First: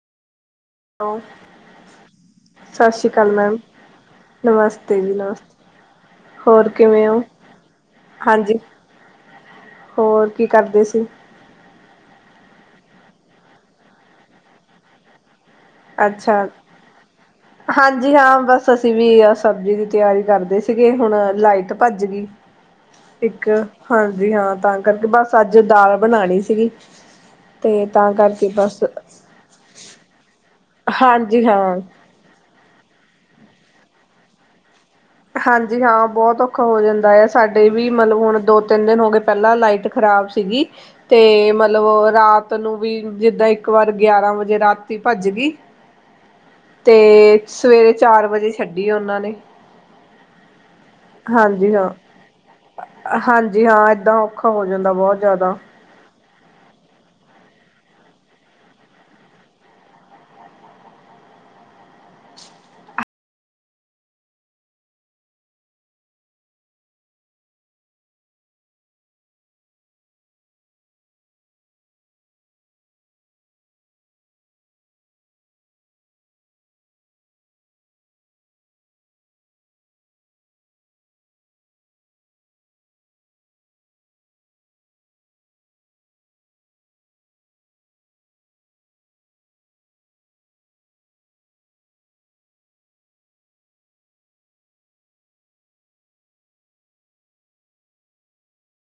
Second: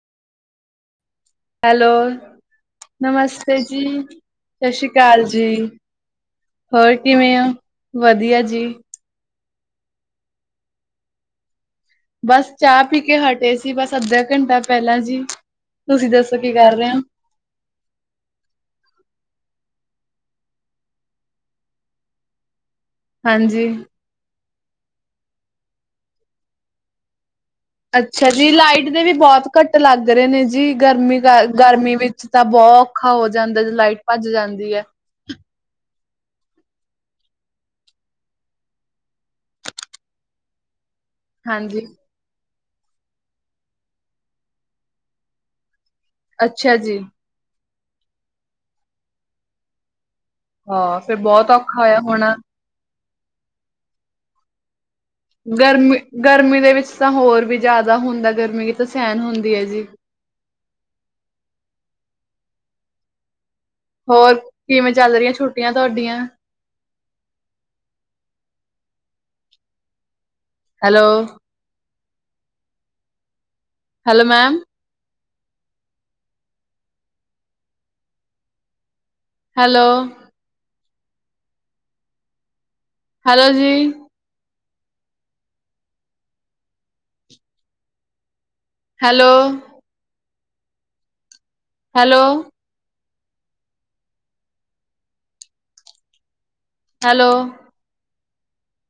Hello, hello ਸਤਿ ਸ਼੍ਰੀ ਅਕਾਲ ਮੈਮ, ਨਮਸਤੇ ਜੀ ਸਤਿ ਸ਼੍ਰੀ ਨਮਸਤੇ ਅਕਾਲ ਜੀ ਨਮਸਤੇ, ਹੋਰ ਕਿਵੇਂ ਆ ਵਧੀਆ ਹਾਂਜੀ, ਜੀ। ਹੋਰ ਕੀ ਕਰਦੇ ਸੀ? ਬਸ ਚਾਹ ਪੀ ਕੇ ਹਟੇ ਸੀ ਬਸ ਅੱਧਾ ਘੰਟਾ ਪਹਿਲਾਂ ਜੀ। ਤੁਸੀਂ ਅੱਛਾ, ਦੱਸੋ ਕੀ ਕਰ ਰਹੇ ਹੋ ਹਾਂਜੀ ਹਾਂ, ਬਸ ਅਸੀਂ ਵੀ ਆ ਸਬਜ਼ੀ ਦੀ ਤਿਆਰੀ ਕਰਦੇ ਸੀਗੇ, ਹੁਣ ਲਾਈਟ ਭੱਜ ਗਈ। ਇੱਕ, ਹਾਂਜੀ ਹਾਂਜੀ ਹਾਂ। ਤਾਂ ਕਰਕੇ ਬਸ ਅੱਜ ਦਾਲ ਬਣਾ ਲਈ ਸੀਗੀ। ਤੇ ਤਾਂ ਅੱਛਾ ਜੀ, ਕਰਕੇ ਬਸ, ਲਾਈਟ ਦੇ ਵੀ ਬਹੁਤ ਕੱਟ ਲੱਗ ਰਹੇ ਨੇ ਜੀ। ਗਰਮੀ ਹਾਂਜੀ ਕਰ, ਹਾਂ। ਗਰਮੀ ਵਿੱਚ ਤਾਂ ਬਹੁ ਔਖਾ ਹੋ ਹੋ ਜਾਂਦਾ ਜਦੋਂ ਲਾਈਟ ਭੱਜ ਜਾਂਦੀ ਹੈ। ਹਾਂਜੀ ਹਾਂ ਬਹੁਤ ਔਖਾ ਹੋ ਜਾਂਦਾ ਹੈ, ਸਾਡੇ ਵੀ ਮਤਲਬ ਹੁਣ ਦੋ ਤਿੰਨ ਦਿਨ ਹੋ ਗਏ, ਪਹਿਲਾਂ ਲਾਈਟ ਖ਼ਰਾਬ ਸੀਗੀ ਅਤੇ ਮਤਲਬ ਹਾਂਜੀ ਰਾਤ ਤੈਨੂੰ ਵੀ ਜਿੱਦਾਂ ਇੱਕ ਵਾਰ ਗਿਆਰਾਂ ਵਜੇ ਰਾਤੀ ਭੱਜ ਗਈ, ਅੱਛਾ ਜੀ ਤੇ ਸਵੇਰੇ ਚਾਰ ਵਜੇ ਛੱਡੀ ਉਹਨਾਂ ਨੇ। ਹਾਂ ਫੇਰ ਬਹੁਤ ਹਾਂਜੀ ਔਖਾ ਹਾਂ ਹੋਇਆ ਹੋਣਾ। ਹਾਂਜੀ ਹਾਂ ਏਦਾਂ ਔਖਾ ਹੋ ਜਾਂਦਾ। ਦਾ ਬਹੁਤ ਜ਼ਿਆਦਾ ਗਰਮੀ ਗਰਮੀ ਦੇ ਵਿੱਚ ਤਾਂ ਹੋਰ ਵੀ ਜ਼ਿਆਦਾ ਹੁੰਦਾ ਗਰਮੀ ਕਿੱਥੇ ਸਹਿਣ ਹੁੰਦੀ ਹੈ ਜੀ। ਹੋਰ, ਕਿਵੇਂ ਚੱਲ ਰਹੀਆਂ ਛੁੱਟੀਆਂ ਤੁਹਾਡੀਆਂ? Hello hello ma'am, hello hello ਜੀ, ਹੈਲੋ ਹੈਲੋ ਹੈਲੋ